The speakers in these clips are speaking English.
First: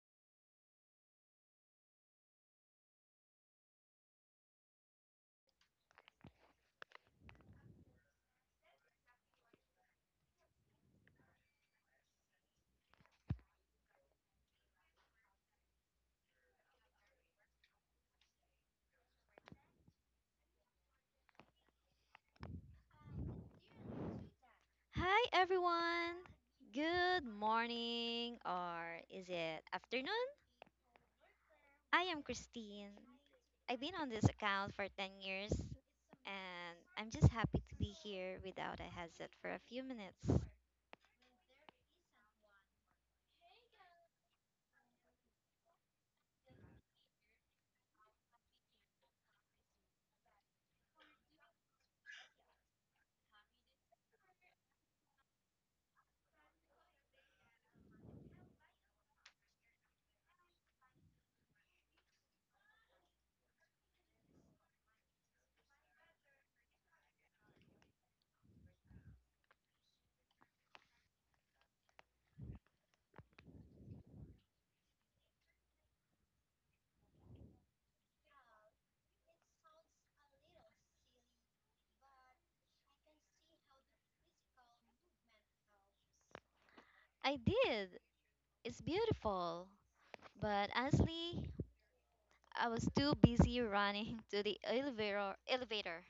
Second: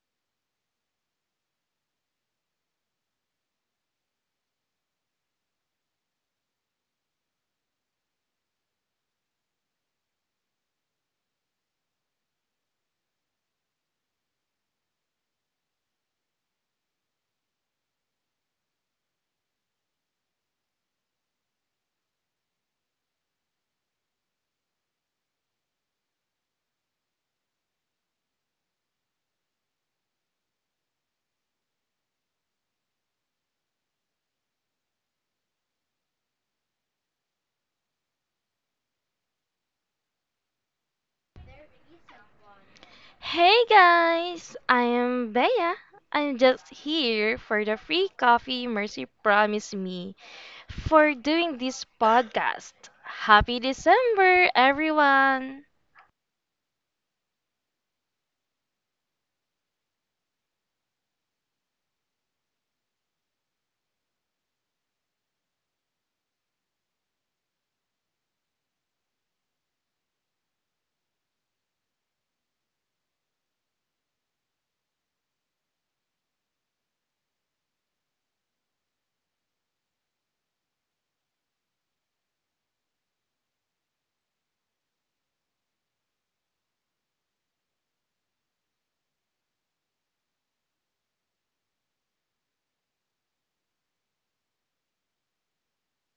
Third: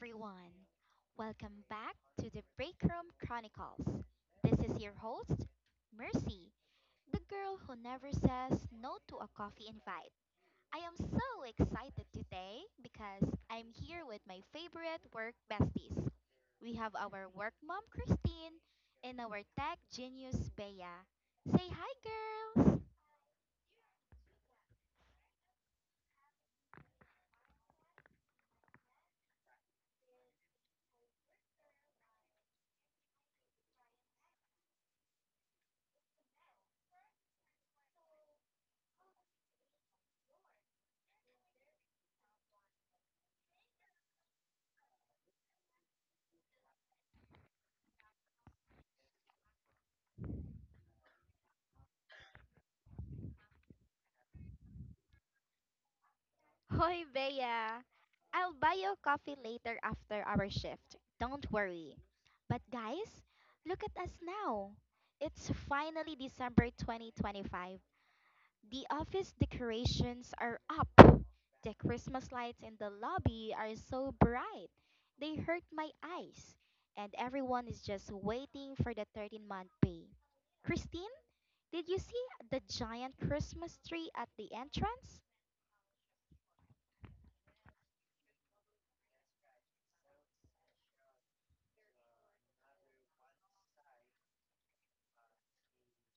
everyone. Welcome back to the Break Room Chronicles. This is your host, Mercy, the girl who never says no to a coffee invite. I am so excited today because I'm here with my favorite work besties. We have our work mom, Christine, and our tech genius, Bea. Say hi, girls! Hi, everyone! Good morning, or is it afternoon? I am Christine. I've been on this account for 10 years, and I'm just happy to be here without a headset for a few minutes. Hey guys, I am Bea. I'm just here for the free coffee Mercy promised me for doing this podcast. Happy December, everyone! Hoy, Bea. I'll buy you coffee later after our shift. Don't worry. But guys, look at us now. It's finally December 2025. The office decorations are up. The Christmas lights in the lobby are so bright. They hurt my eyes. And everyone is just waiting for the 13-month pay. Christine, did you see the giant Christmas tree at the entrance? I did! It's beautiful! But honestly, I was too busy running to the elevator.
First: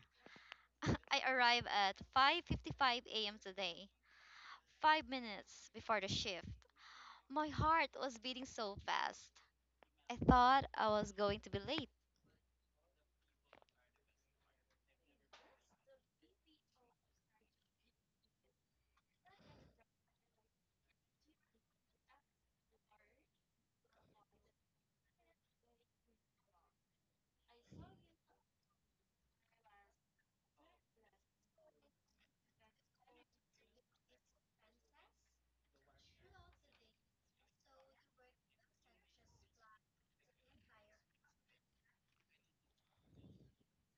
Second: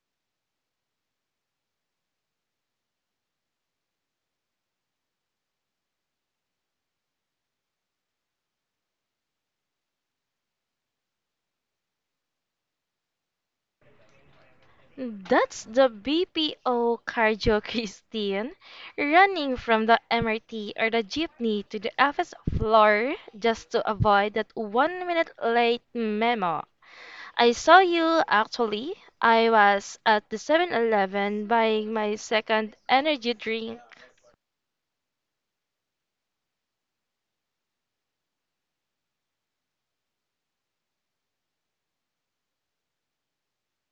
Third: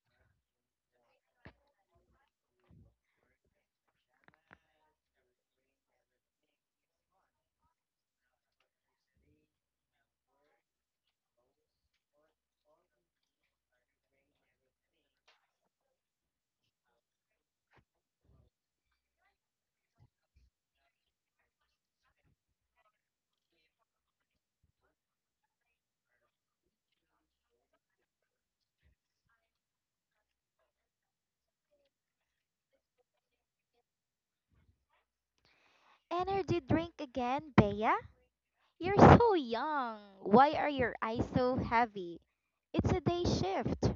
I arrived at 5:55 a.m. today, 5 minutes before the shift. My heart was beating so fast. I thought I was going to be late. That's the BPO cardio Christine running from the MRT or the jeepney to the office floor just to avoid that 1 minute late memo. I saw you actually. I was at the 7-Eleven buying my second energy drink. Energy drink again, Bea? You're so young. Why are your eyes so heavy? It's a day shift.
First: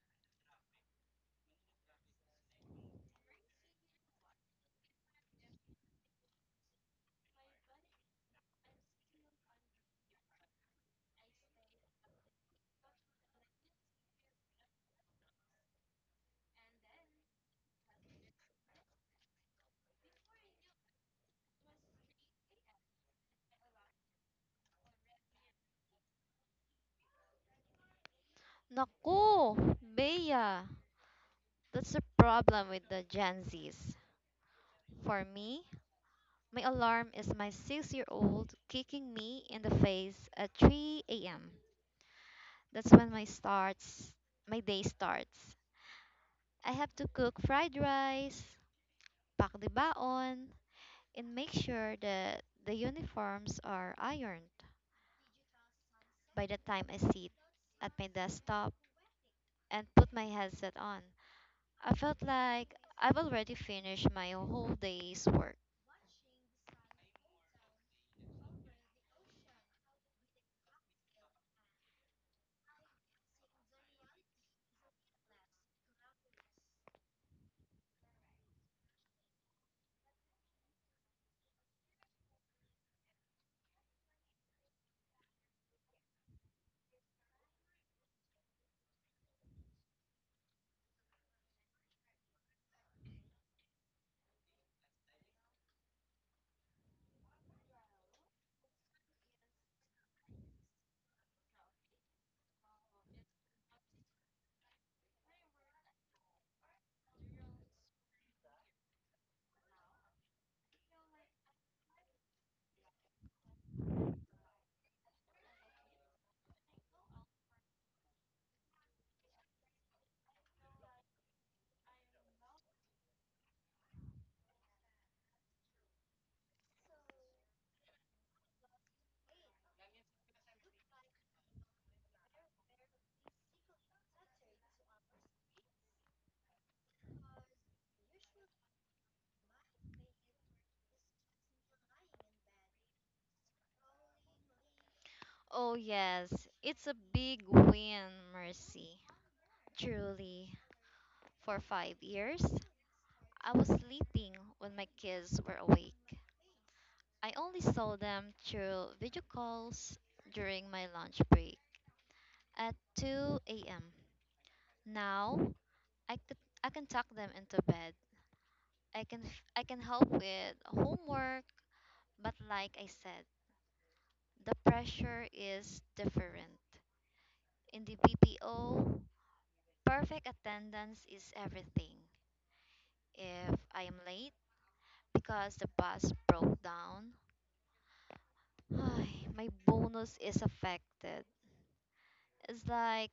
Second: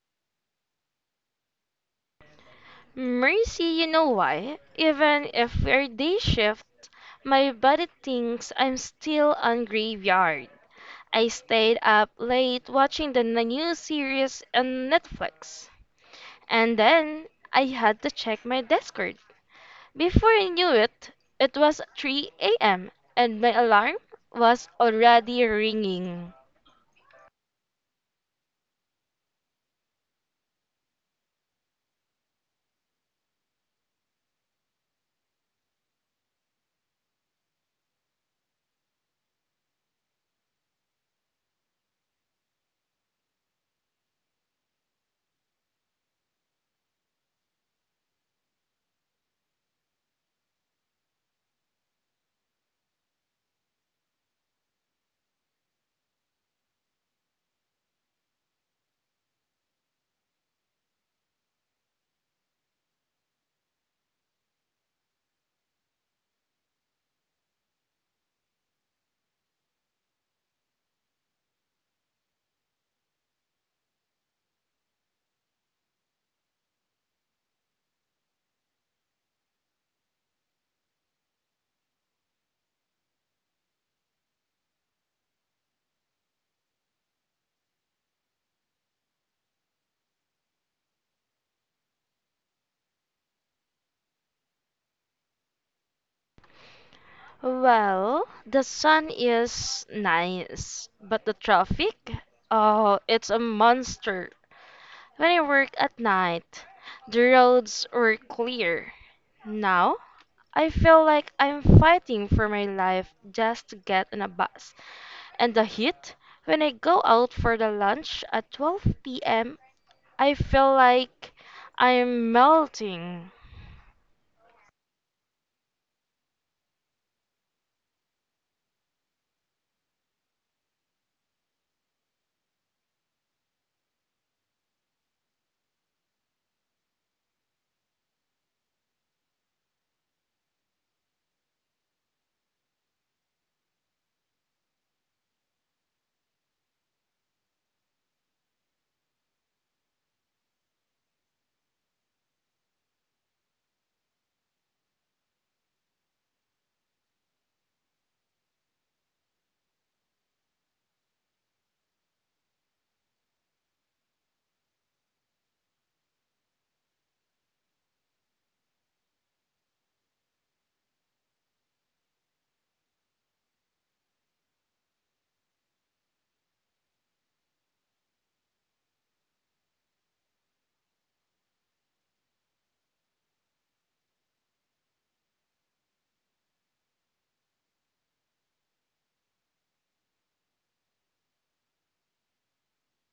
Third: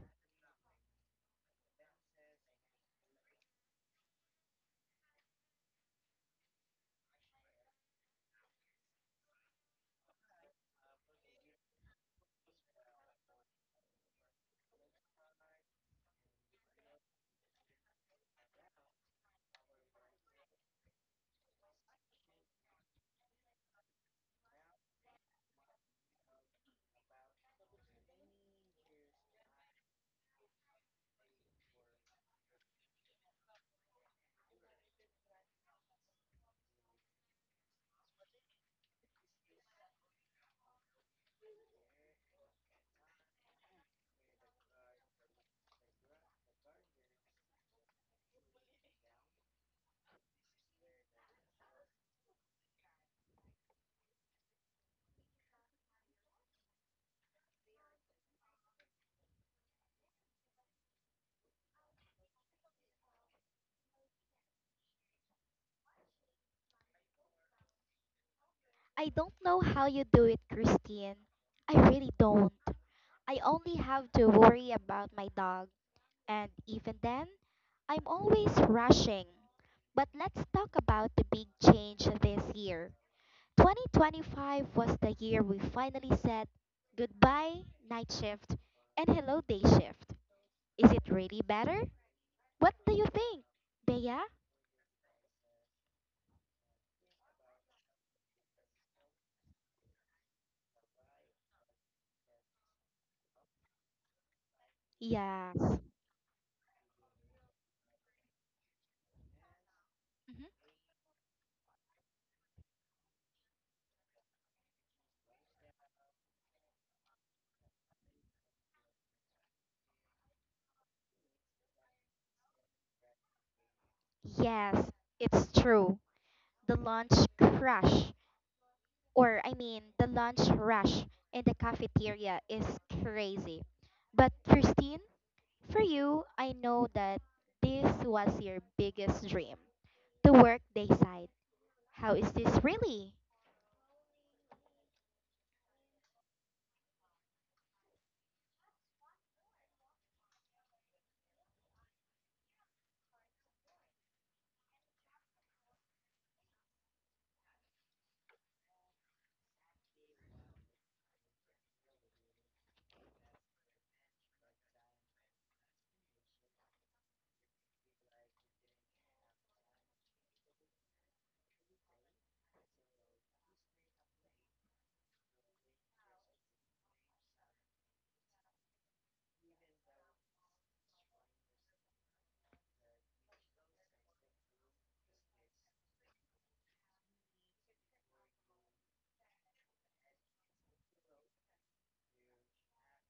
Mercy, you know why? Even if we're day shift, my body thinks I'm still on graveyard. I stayed up late watching the new series on Netflix. And then I had to check my Discord. Before I knew it, it was 3 a.m. and my alarm was already ringing. Naku, Bea, that's the problem with the Gen Zs. For me, my alarm is my 6-year-old kicking me in the face at 3 a.m. That's when my starts, My day starts. I have to cook fried rice, pack the baon, and make sure that the uniforms are ironed by the time I sit at my desktop and put my headset on. I felt like I've already finished my whole day's work. I don't know how you do it, Christine. I really don't. I only have to worry about my dog. And even then, I'm always rushing. But let's talk about the big change this year. 2025 was the year we finally said goodbye, night shift, and hello, day shift. Is it really better? What do you think? Bea? Well, the sun is nice, but the traffic? Oh, it's a monster. When I worked Yes, at night, the roads were clear. Now, I hmm, feel like I'm fighting for my life just to get on a bus. And the heat? When I go out for the lunch at 12 p.m., I feel like I'm melting. yes, it's true. The lunch crush, or I mean, the lunch rush in the cafeteria is crazy. But, Christine, for you, I know that this was your biggest dream the workday side. How is this really? Oh, yes, it's a big win, Mercy. Truly, for 5 years, I was sleeping when my kids were awake. I only saw them through video calls during my lunch break at 2 a.m. Now, I, could, I can tuck them into bed. I can help with homework, but like I said, the pressure is different. In the BPO, perfect attendance is everything. If I am late because the bus broke down, my bonus is affected. It's like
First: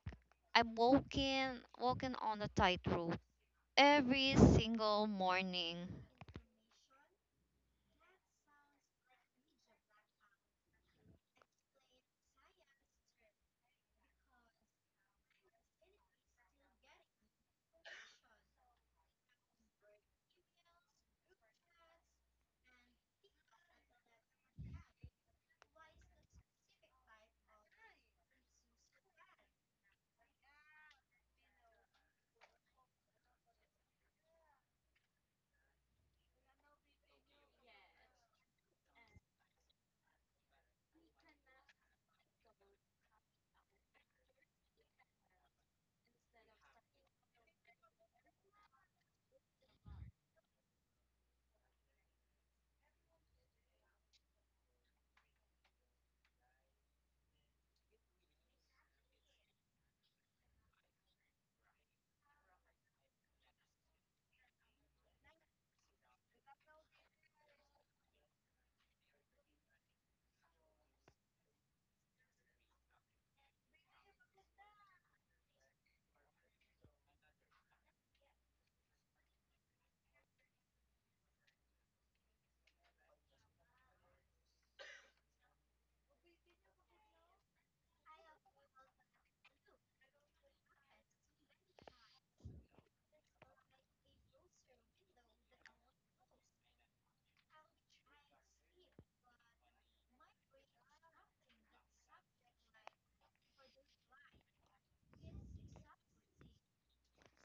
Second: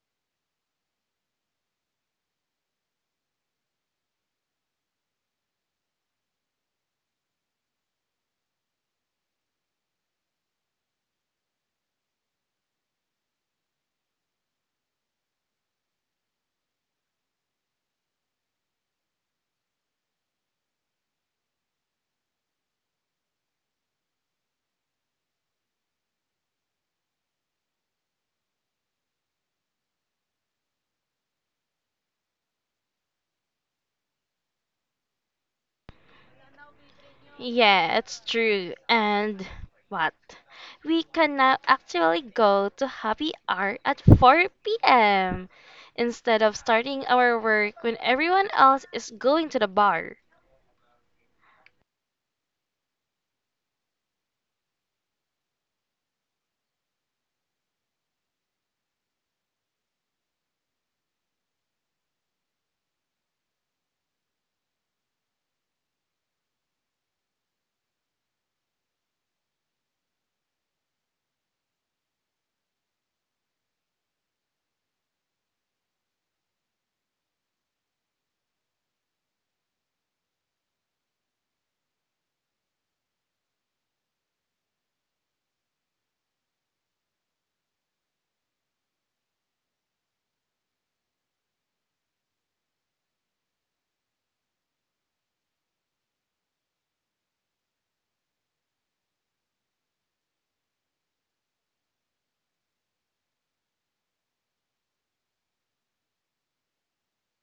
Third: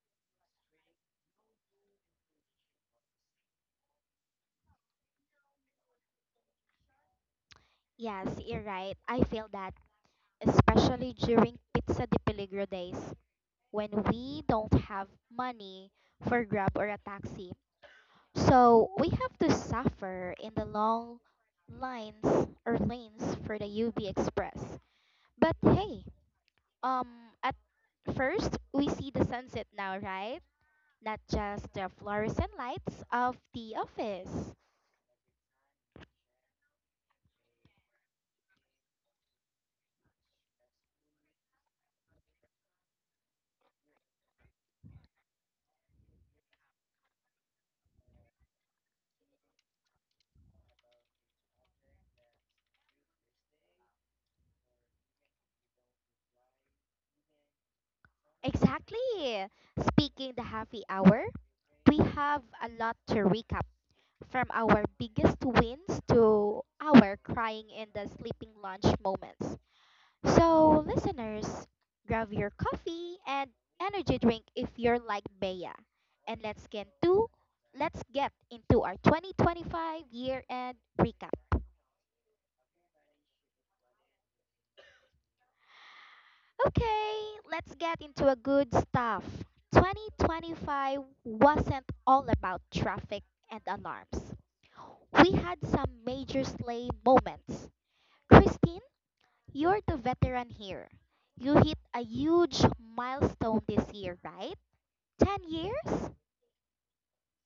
I'm walking on a tightrope every single morning. Yes, you're right. I feel that, especially during Pizza de Peligro days, when we don't have money for Grab or a taxi. So we have to suffer in the long lines or lanes for the UB Express. But hey, um at first we see the sunset now, right? Not just the fluorescent lights of the office. Yeah, it's true. And what? We can now actually go to happy hour at 4 p.m. instead of starting our work when everyone else is going to the bar. Exactly. Speaking the happy hour, we have a lot to recap from our biggest wins to our crying in the sleeping lunch moments. So, listeners, grab your coffee and energy drink if you're like Bea, and let's get into our 2025 year end recap. Okay, let's get into a good stuff. 2025 wasn't all about traffic and alarms. We had some major sleigh moments. Christine, you're the veteran here. You hit a huge milestone this year, right? 10 years?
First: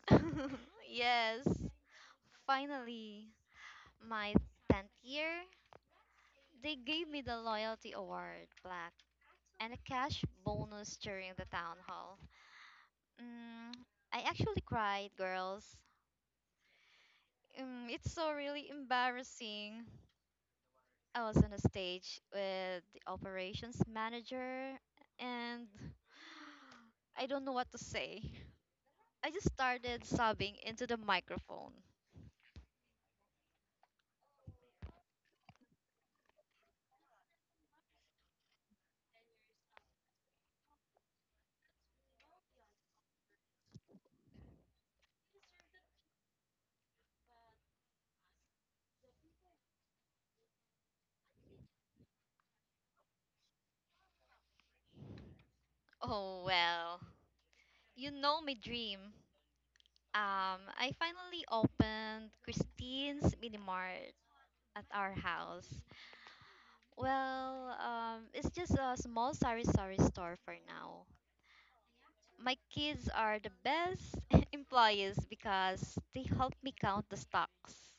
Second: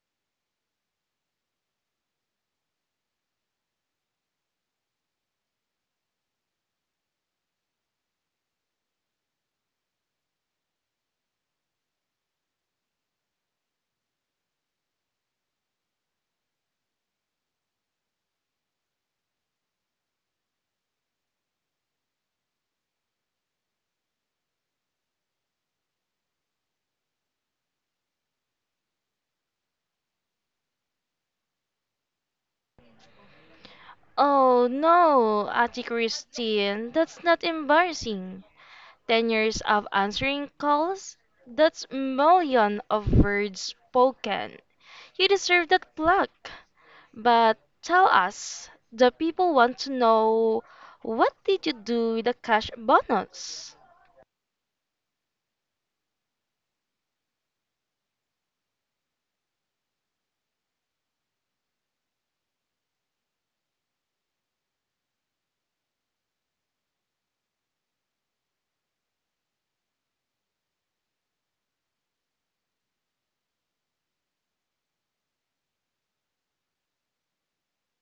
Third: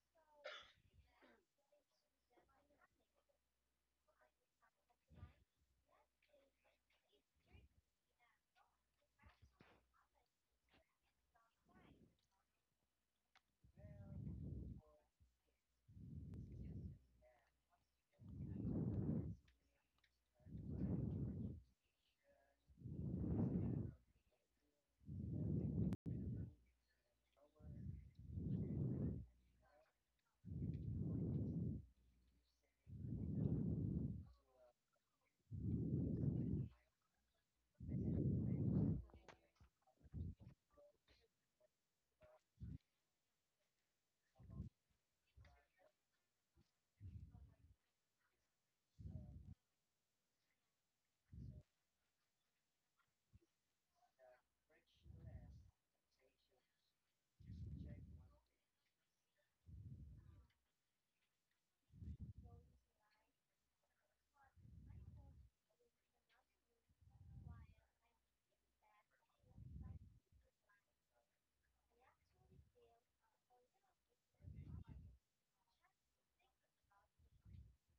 Yes, finally, my 10th year, they gave me the loyalty award plaque and a cash bonus during the town hall. Mm, I actually cried, girls. It's so really embarrassing. I was on a stage with the operations manager, and I don't know what to say. I just started sobbing into the microphone. Oh no, Ati Christine, that's not embarrassing. 10 years of answering calls? That's million of words spoken. You deserve that plaque. But tell us, the people want to know what did you do with the cash bonus? Oh, well, you know my dream. I finally opened Christine's Mini Mart at our house. Well, it's just a small sari sari store for now. My kids are the best employees because they help me count the stocks.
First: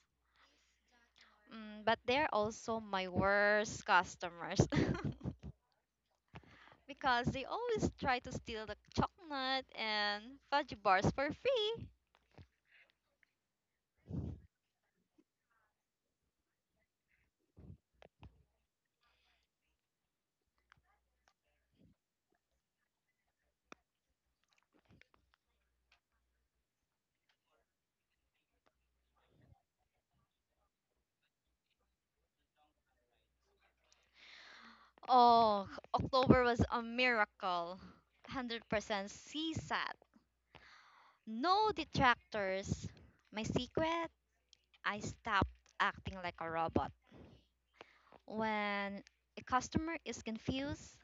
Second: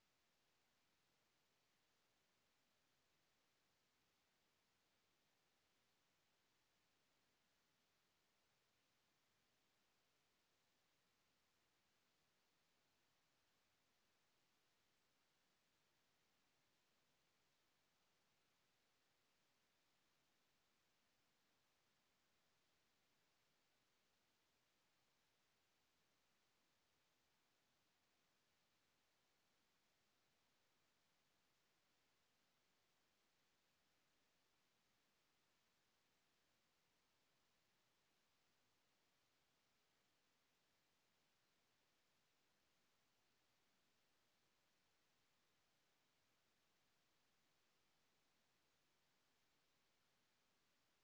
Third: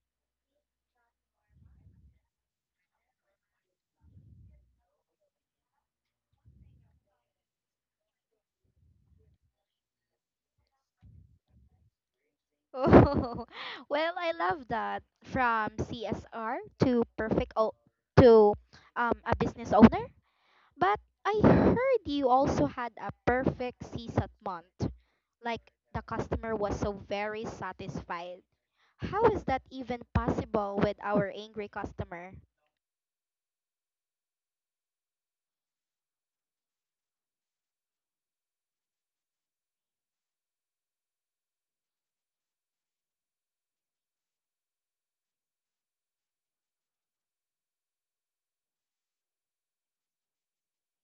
But they're also my worst customers because they always try to steal the chocolate and fudge bars for free. Oh, well, I love that. From CSR to perfect o- to um, A business owner. But I heard you also had a perfect CSAT month. Like the customer was so very satisfied. How is that even possible with our angry customer? Oh, October was a miracle. 100% CSAT. No detractors. My secret? I stopped acting like a robot. When a customer is confused,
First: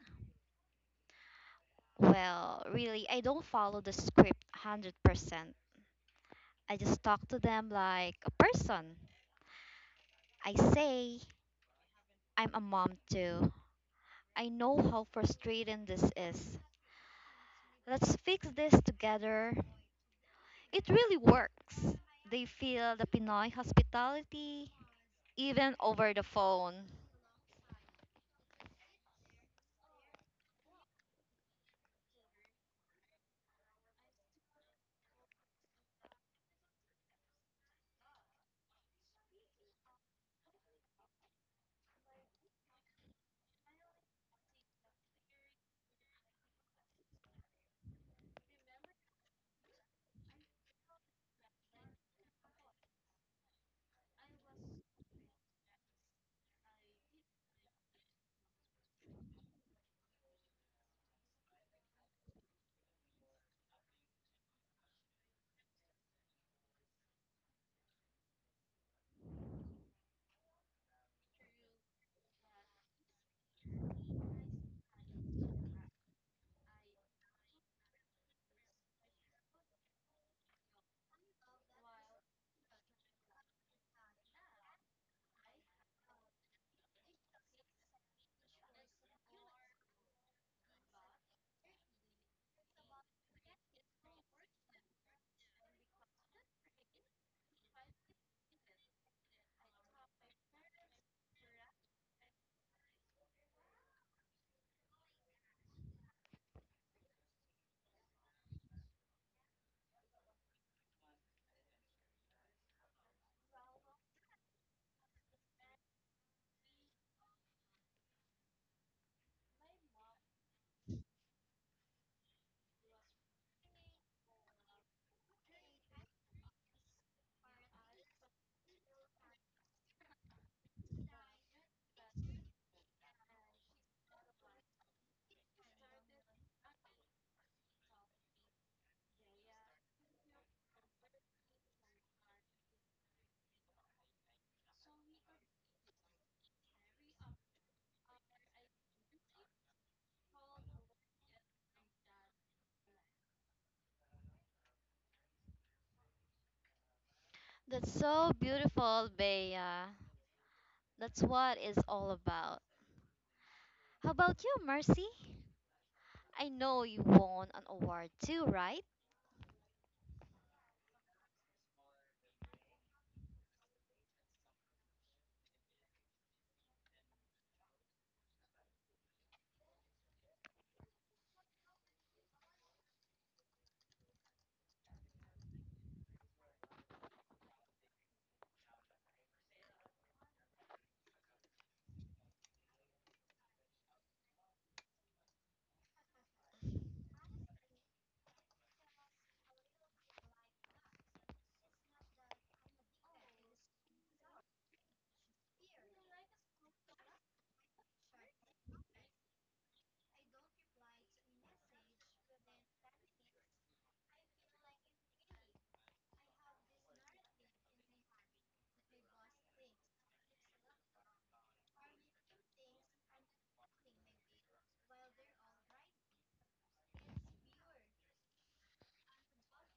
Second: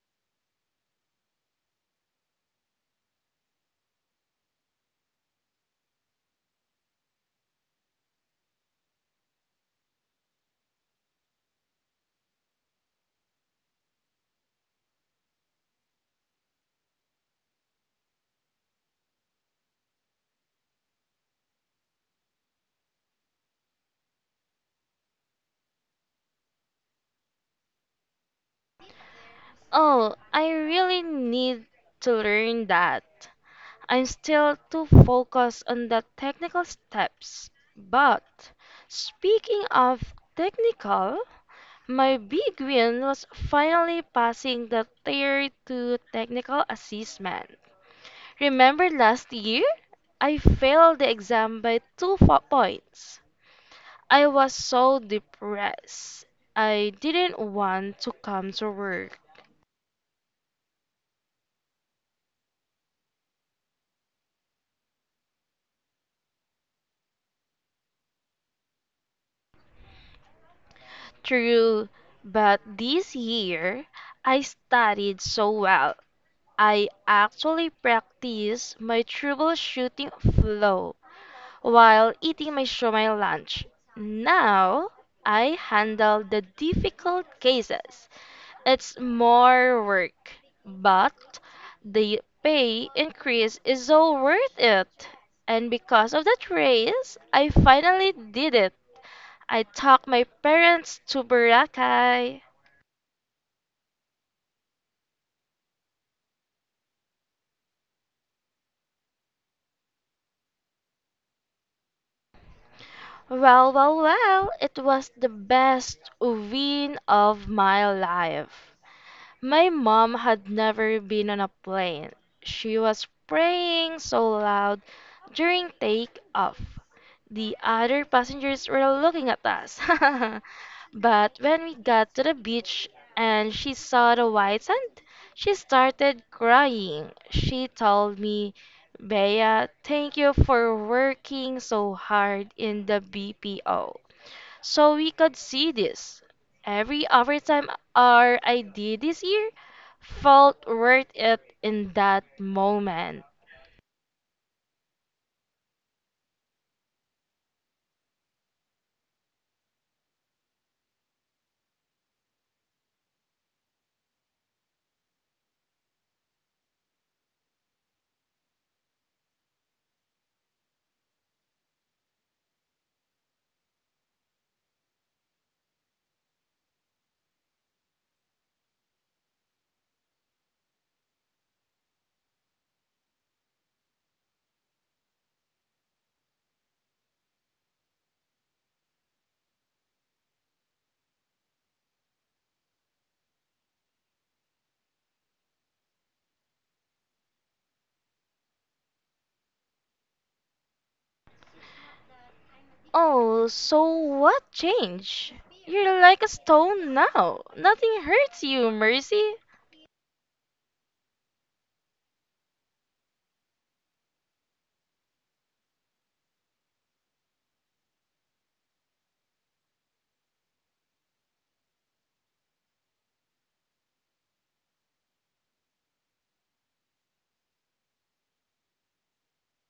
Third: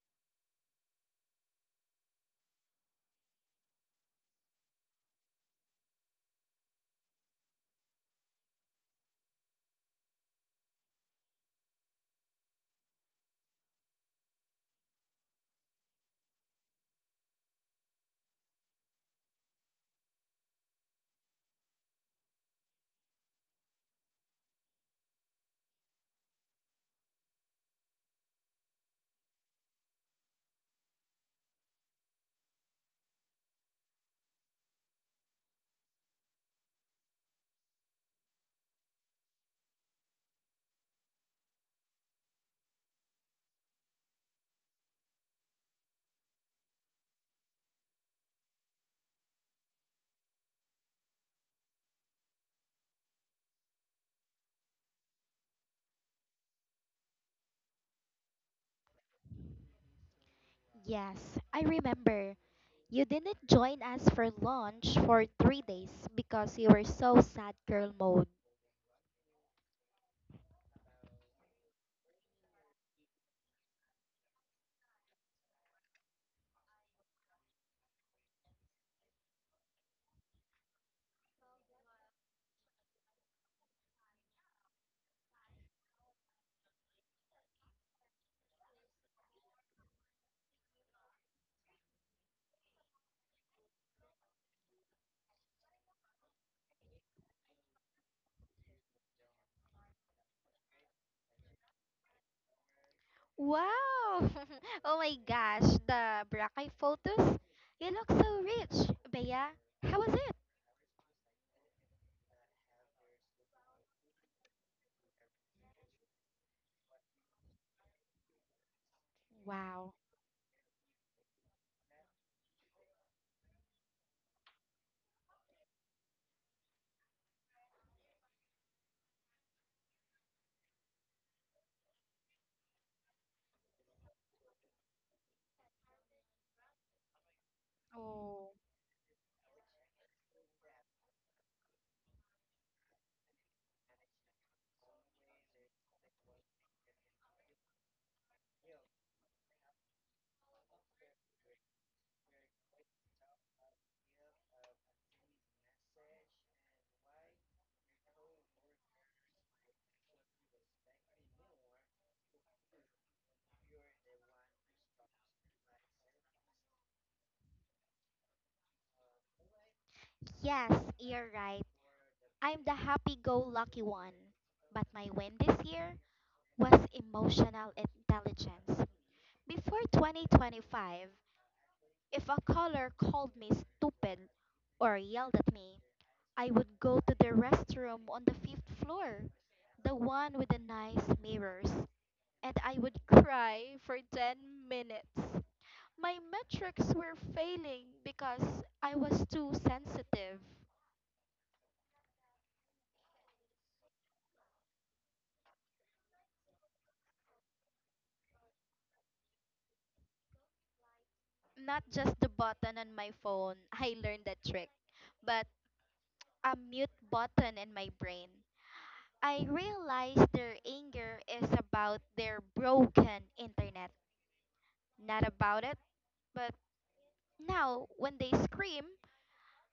well, really, I don't follow the script 100%. I just talk to them like a person. I say, "I'm a mom too. I know how frustrating this is. Let's fix this together." It really works. They feel the Pinoy hospitality even over the phone. Oh, I really need to learn that. I'm still too focused on the technical steps. But speaking of technical, my big win was finally passing the Tier 2 technical assessment. Remember last year? I failed the exam by points. I was so depressed. I didn't want to come to work. Yes, I remember. You didn't join us for lunch for 3 days because you were so sad girl mode. True, but this year I studied so well. I actually practiced my troubleshooting flow while eating my shumai lunch. Now I handle the difficult cases. It's more work, but the pay increase is all worth it. And because of that raise, I finally did it. I talked my parents to Boracay. Wow! Oh my gosh, the Boracay photos. You look so rich, Bea. How was it? Well, it was the best win of my life. My Wow. mom had never been on a plane. She was praying so loud during takeoff. The other passengers were looking at us. But when we got to the beach and she saw the white sand, she started crying. She told me, Oh. Bea, thank you for working so hard in the BPO. So we could see this. Every overtime hour I did this year felt worth it in that moment. That's so beautiful, Bea. That's what it's all about. How about you, Mercy? I know you won an award too, right? Yes, you're right. I'm the happy-go-lucky one. But my win this year was emotional intelligence. Before 2025, if a caller called me stupid or yelled at me, I would go to the restroom on the fifth floor, the one with the nice mirrors, and I would cry for 10 minutes. My metrics were failing because I was too sensitive. Oh, so what changed? You're like a stone now. Nothing hurts you, Mercy. Not just the button on my phone, I learned that trick, but a mute button in my brain. I realized their anger is about their broken internet, not about it. But now, when they scream,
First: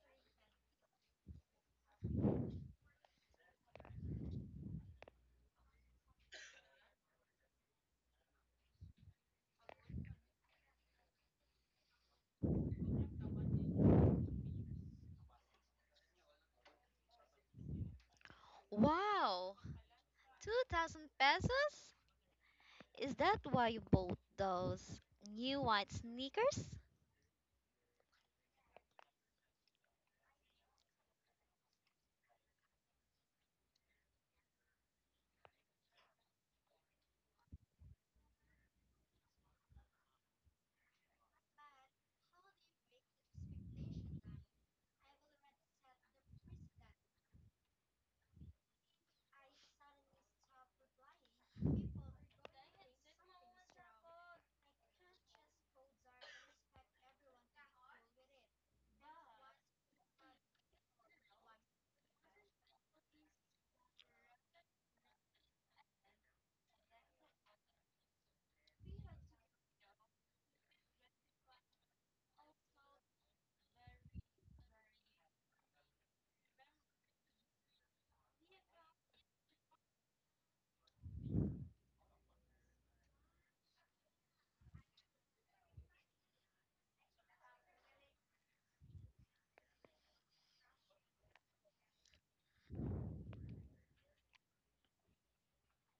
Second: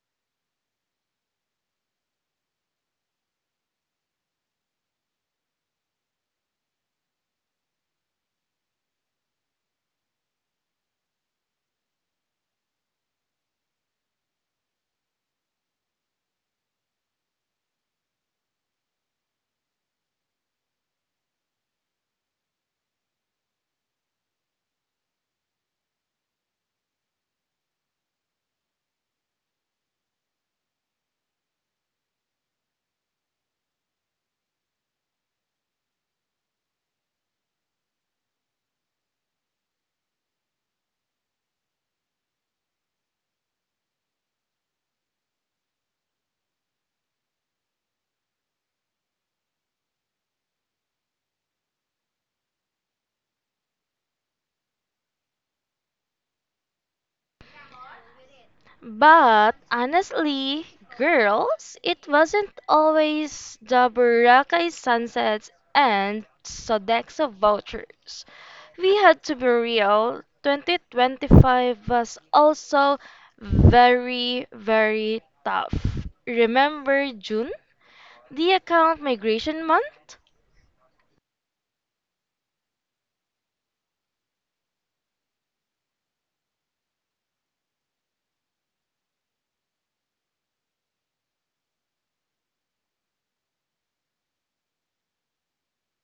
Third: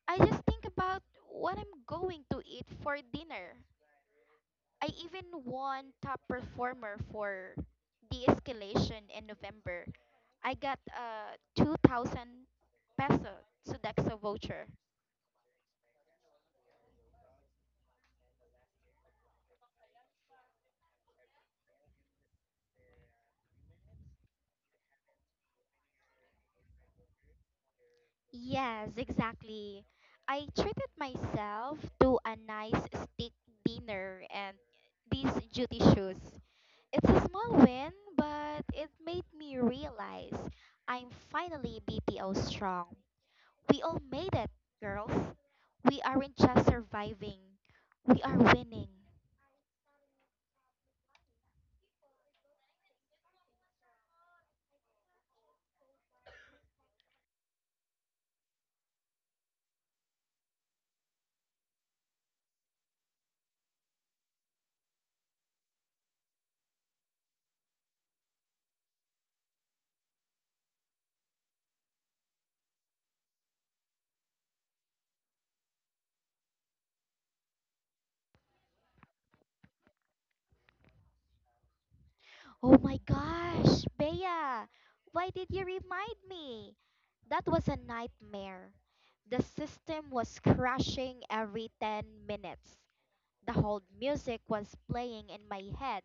I just think about what I'm going to eat for dinner. I even won top performer for de-escalation in November. I got a 2,000 peso Sodexo voucher. Wow, 2,000 pesos? Is that why you bought those new white sneakers? Yes, exactly. I treated myself to a nice steak dinner and these duty shoes. It's a small win, but it made me realize I'm finally BPO strong. We all made it, girls. We aren't just surviving, we are winning. But honestly, girls, it wasn't always the Boracay sunsets and Sodexo vouchers. We had to be real. 2025 was also very, very tough. Remember June? The account migration month? Oh my gosh, Bea, why did you remind me? That was a nightmare. The system was crashing every 10 minutes. The whole music was playing in my head,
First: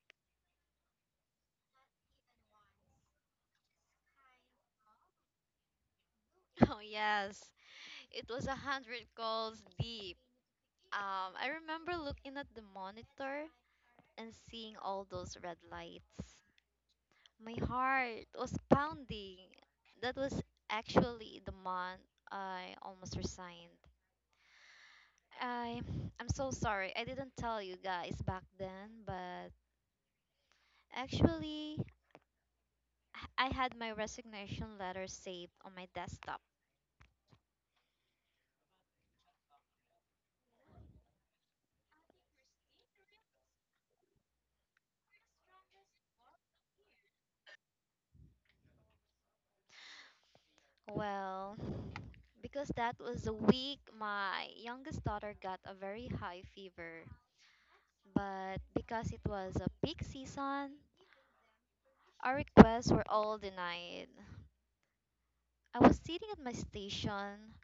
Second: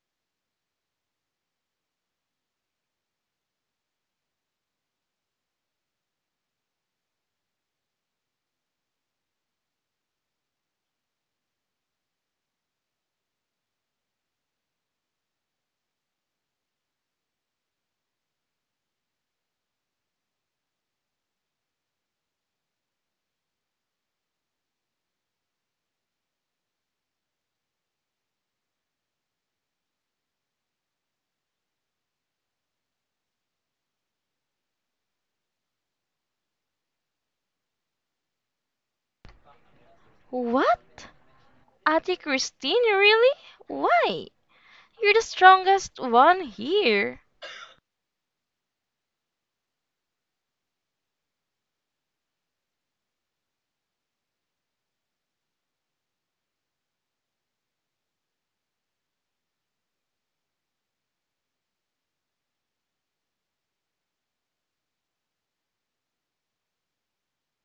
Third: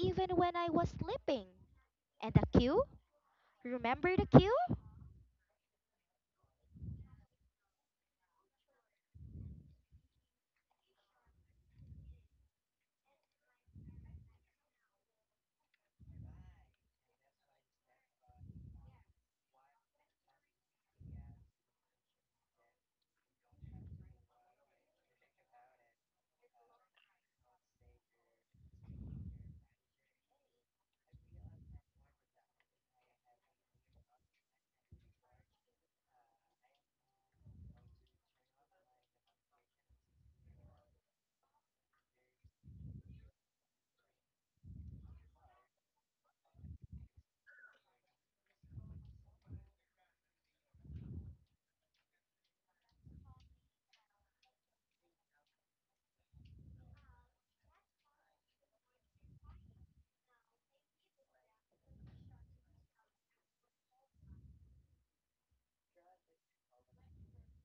even when I was sleeping. And the queue. Remember the queue? Oh, yes. It was 100 calls deep. I remember looking at the monitor and seeing all those red lights. My heart was pounding. That was actually the month I almost resigned. I I'm so sorry. I didn't tell you guys back then, but actually I had my resignation letter saved on my desktop. What? Ate Christine, really? Why? You're the strongest one here. Well, because that was the week my youngest daughter got a very high fever. But because it was a peak season, our requests were all denied. I was sitting at my station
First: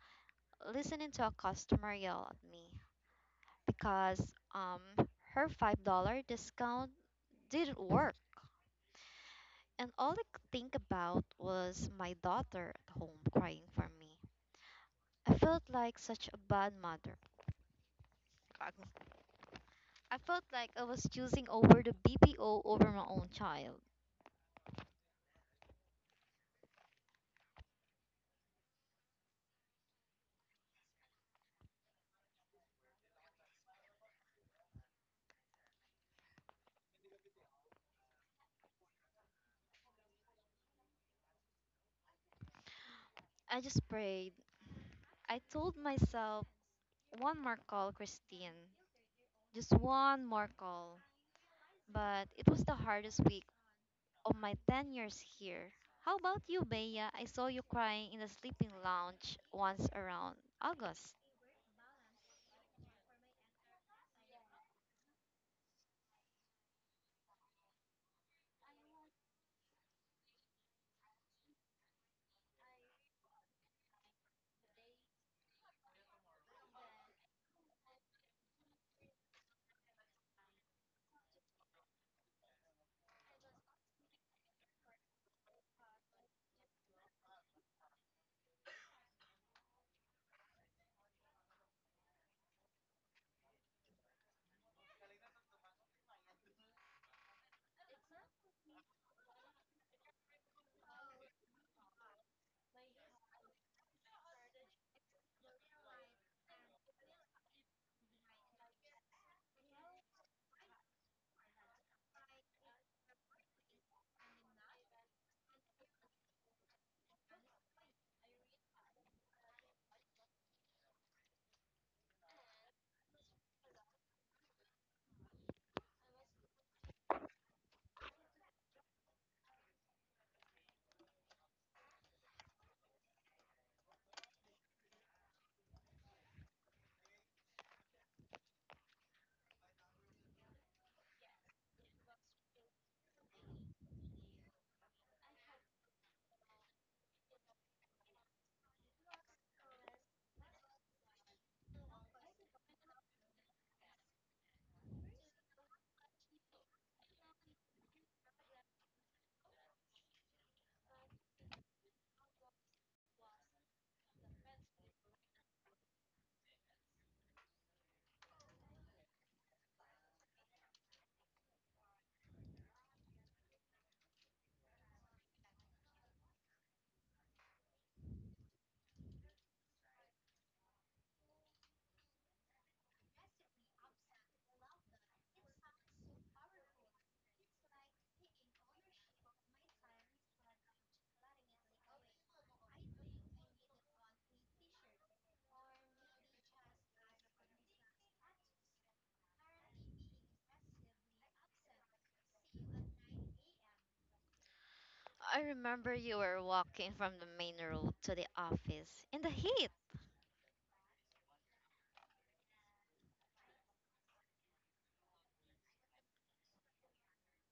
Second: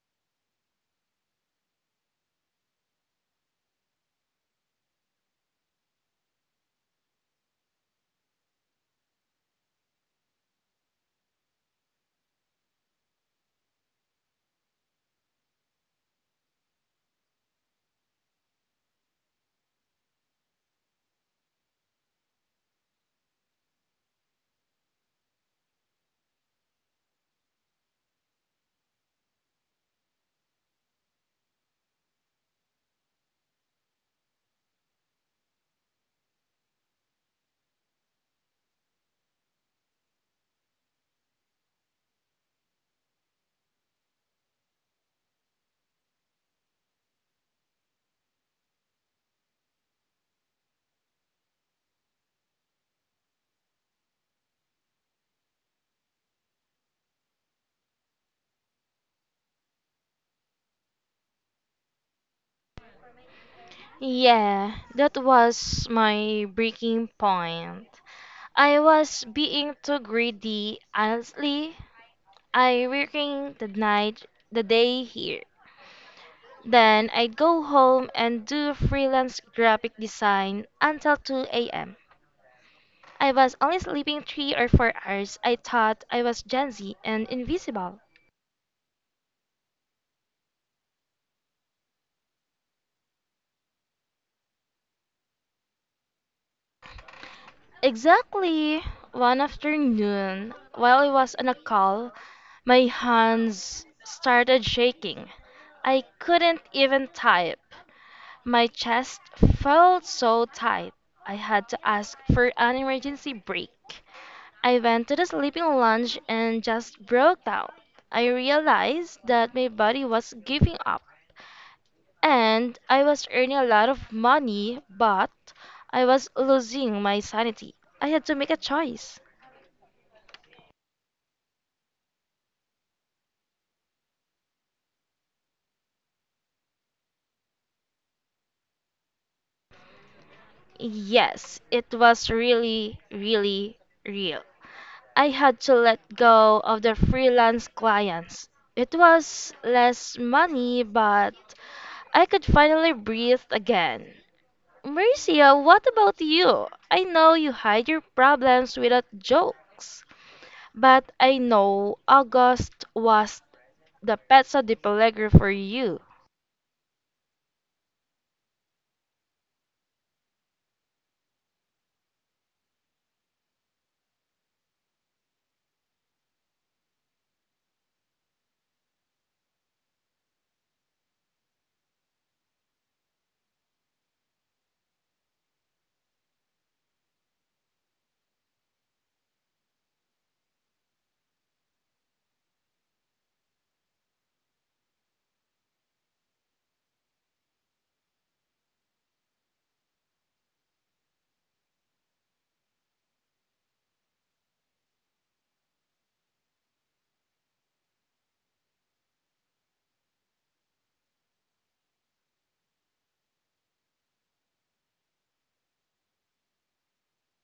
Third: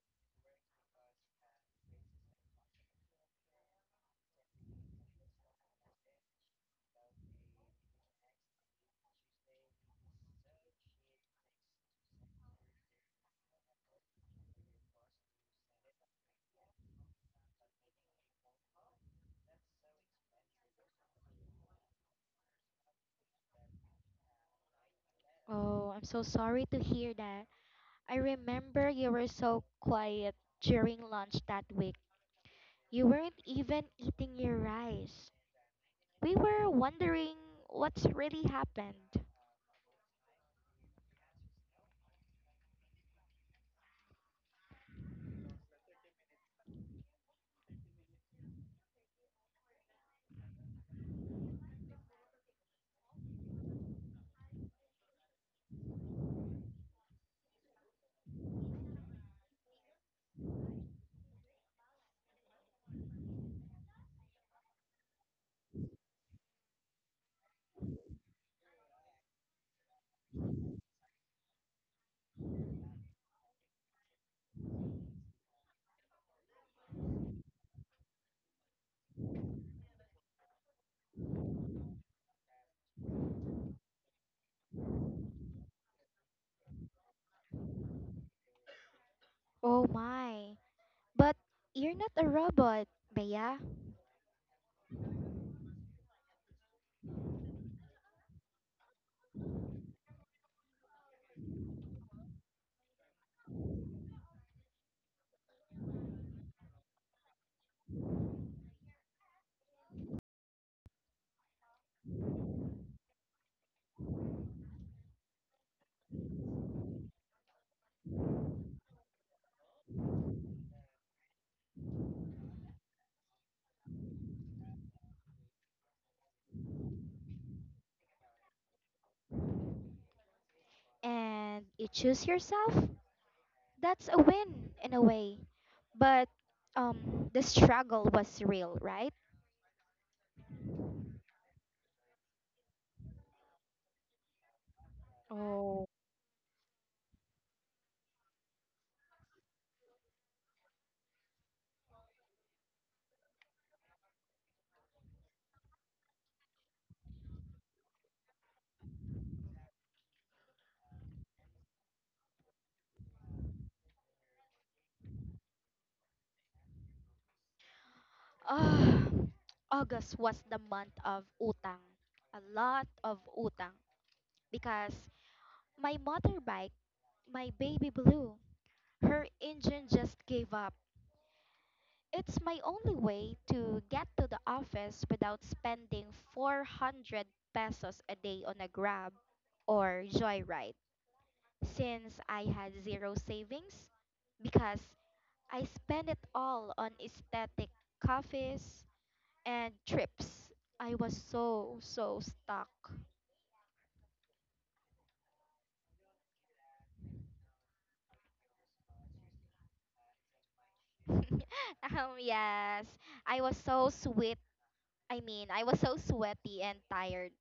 listening to a customer yell at me because um her $5 discount didn't work. And all I could think about was my daughter at home crying for me. I felt like such a bad mother. I felt like I was choosing over the BPO over my own child. Oh, I'm so sorry to hear that. I remember you were so quiet during lunch that week. You weren't even eating your rice. We were wondering what's really happened. I just prayed. I told myself, one more call, Christine. Just one more call. But it was the hardest week of my 10 years here. How about you, Bea? I saw you crying in the sleeping lounge once around August. Yeah, that was my breaking point. I was being too greedy. Honestly, I working the night, the day here. Then I'd go home and do freelance graphic design until 2 a.m. I was only sleeping 3 or 4 hours. I thought I was Gen Z and invisible. Oh my. But you're not a robot, Bea. Exactly one afternoon, while I was on a call, my hands started shaking. I couldn't even type. My chest felt so tight. I had to ask for an emergency break. I went to the sleeping lounge and just broke down. I realized that my body was giving up. And I was earning a lot of money, but I was losing my sanity. I had to make a choice. And you choose yourself? That's a win in a way. But the struggle was real, right? Yes, it was really, really real. I had to Oh. let go of the freelance clients. It was less money, but I could finally breathe again. Marcia, what about you? I know you hide your problems without jokes, but I know August was the pezzo di Pellegro for you. Ah, August was the month of utang. A lot of utang. Because my motorbike, my baby blue, her engine just gave up. It's my only way to get to the office without spending 400 pesos a day on a Grab or Joyride since I had zero savings because I spent it all on aesthetic coffees and trips. I was so, so stuck. I remember you were walking from the main road to the office in the heat. um, yes, I was so sweet. I mean, I was so sweaty and tired.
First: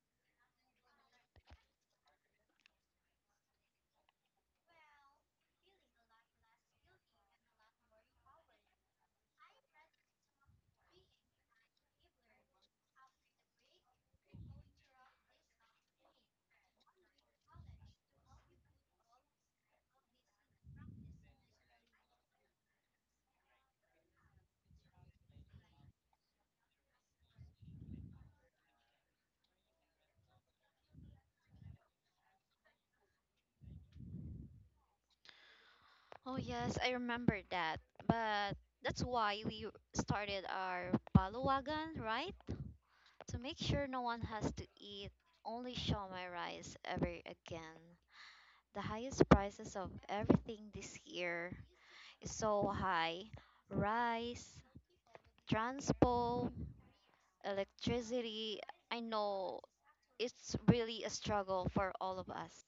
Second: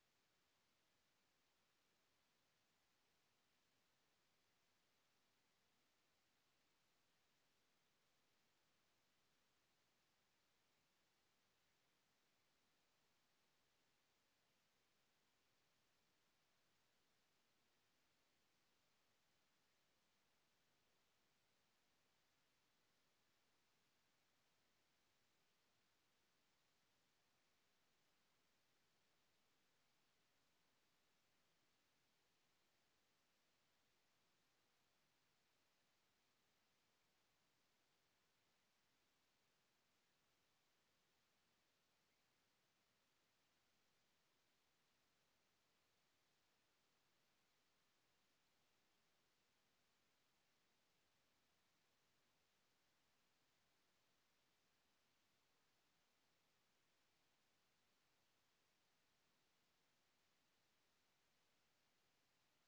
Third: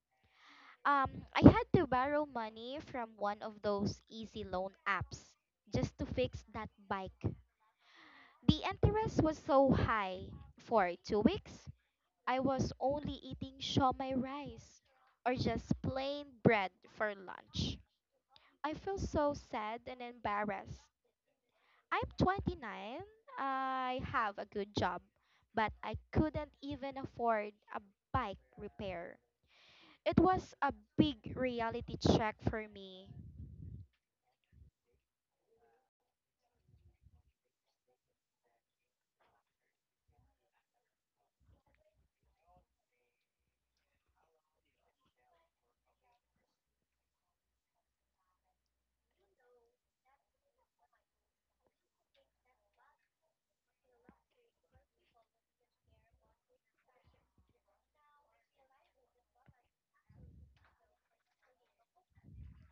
I had to borrow money from one of those easy loan apps just to fix that bike. The interest was so high. For 2 weeks, I was only eating shawmai rice or just plain bread for lunch. I feel so sad and embarrassed. I'm 29. I have a good job, but I couldn't even afford a bike repair. It was a big reality check for me. Oh, yes, I remember that. But that's why we started our baluwagan, right? To make sure no one has to eat only shawmai rice ever again. The highest prices of everything this year is so high. Rice, transport, electricity. I know it's really a struggle for all of us.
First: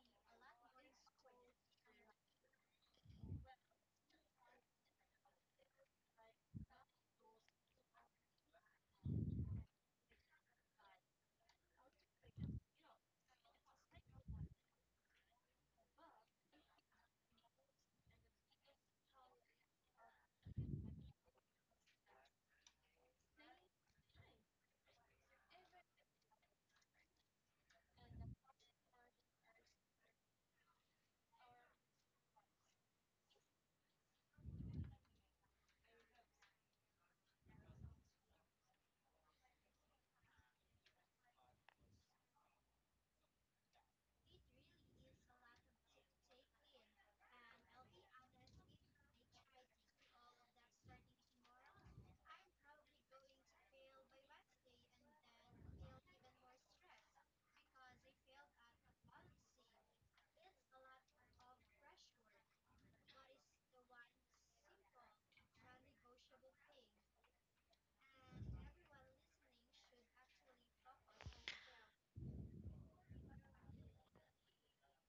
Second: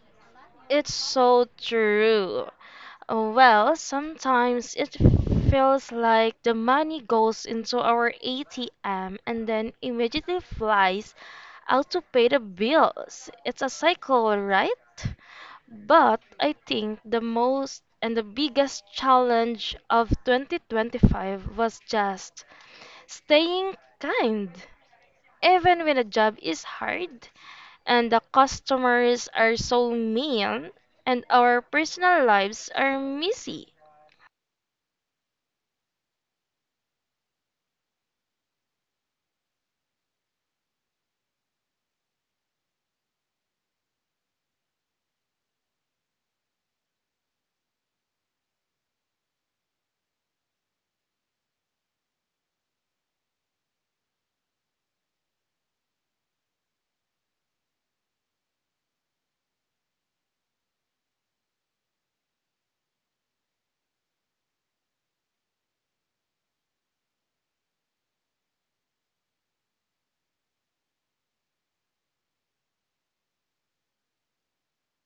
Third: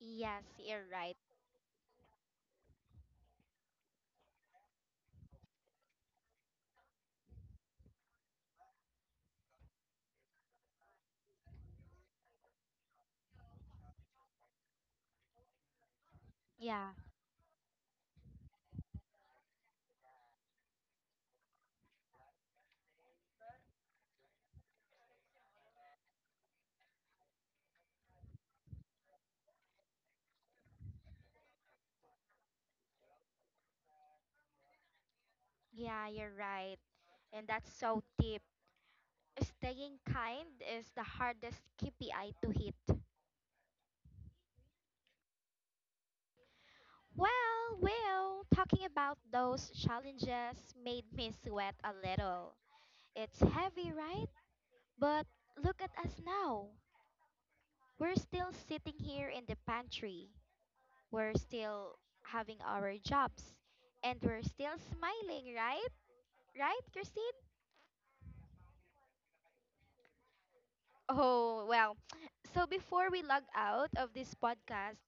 Yes, you're It's right. so true. Well, sometimes it feels like the money goes into our ATM and then immediately flies out to pay the bills. It's a cycle, right? But I Yeah, think the most and the biggest challenge of 2025 was just staying kind. Even when a job is hard and the customers are so mean and our personal lives are messy. yeah, you're right. And that's so deep. Staying kind is the hardest KPI to hit. Well, well, talking about those challenges made me sweat a little. It's heavy, right? But look at us now. We're still sitting here in the pantry. We're still having our jobs. And we're still smiling, right? Right, Christine? Oh, well. So before we log out of this podcast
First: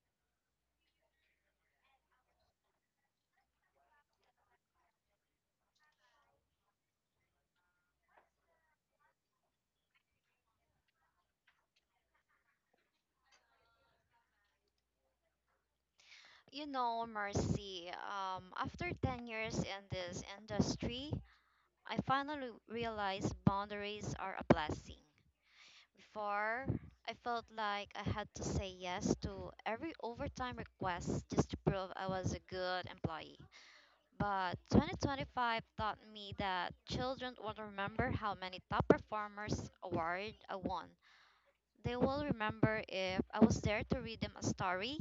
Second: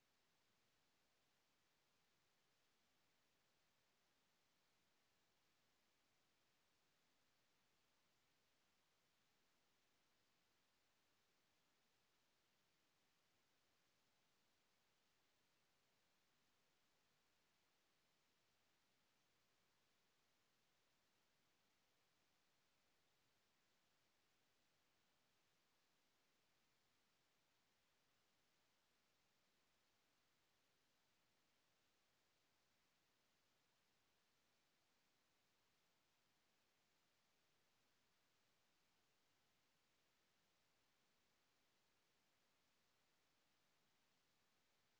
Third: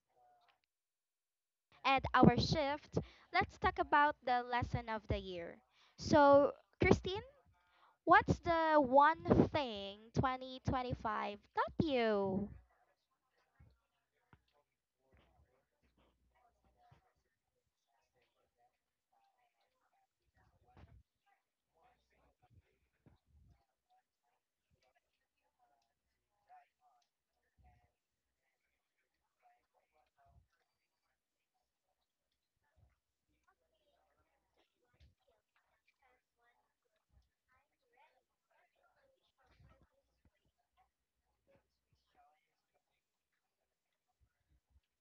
and our shift, let's talk about the lesson of the year. So, Christine, what's the one thing 2025 taught you? You know, Mercy, after 10 years in this industry, I finally realized boundaries are a blessing. Before, I felt like I had to say yes to every overtime request just to prove I was a good employee. But 2025 taught me that children won't remember how many top performers award I won. They will remember if I was there to read them a story.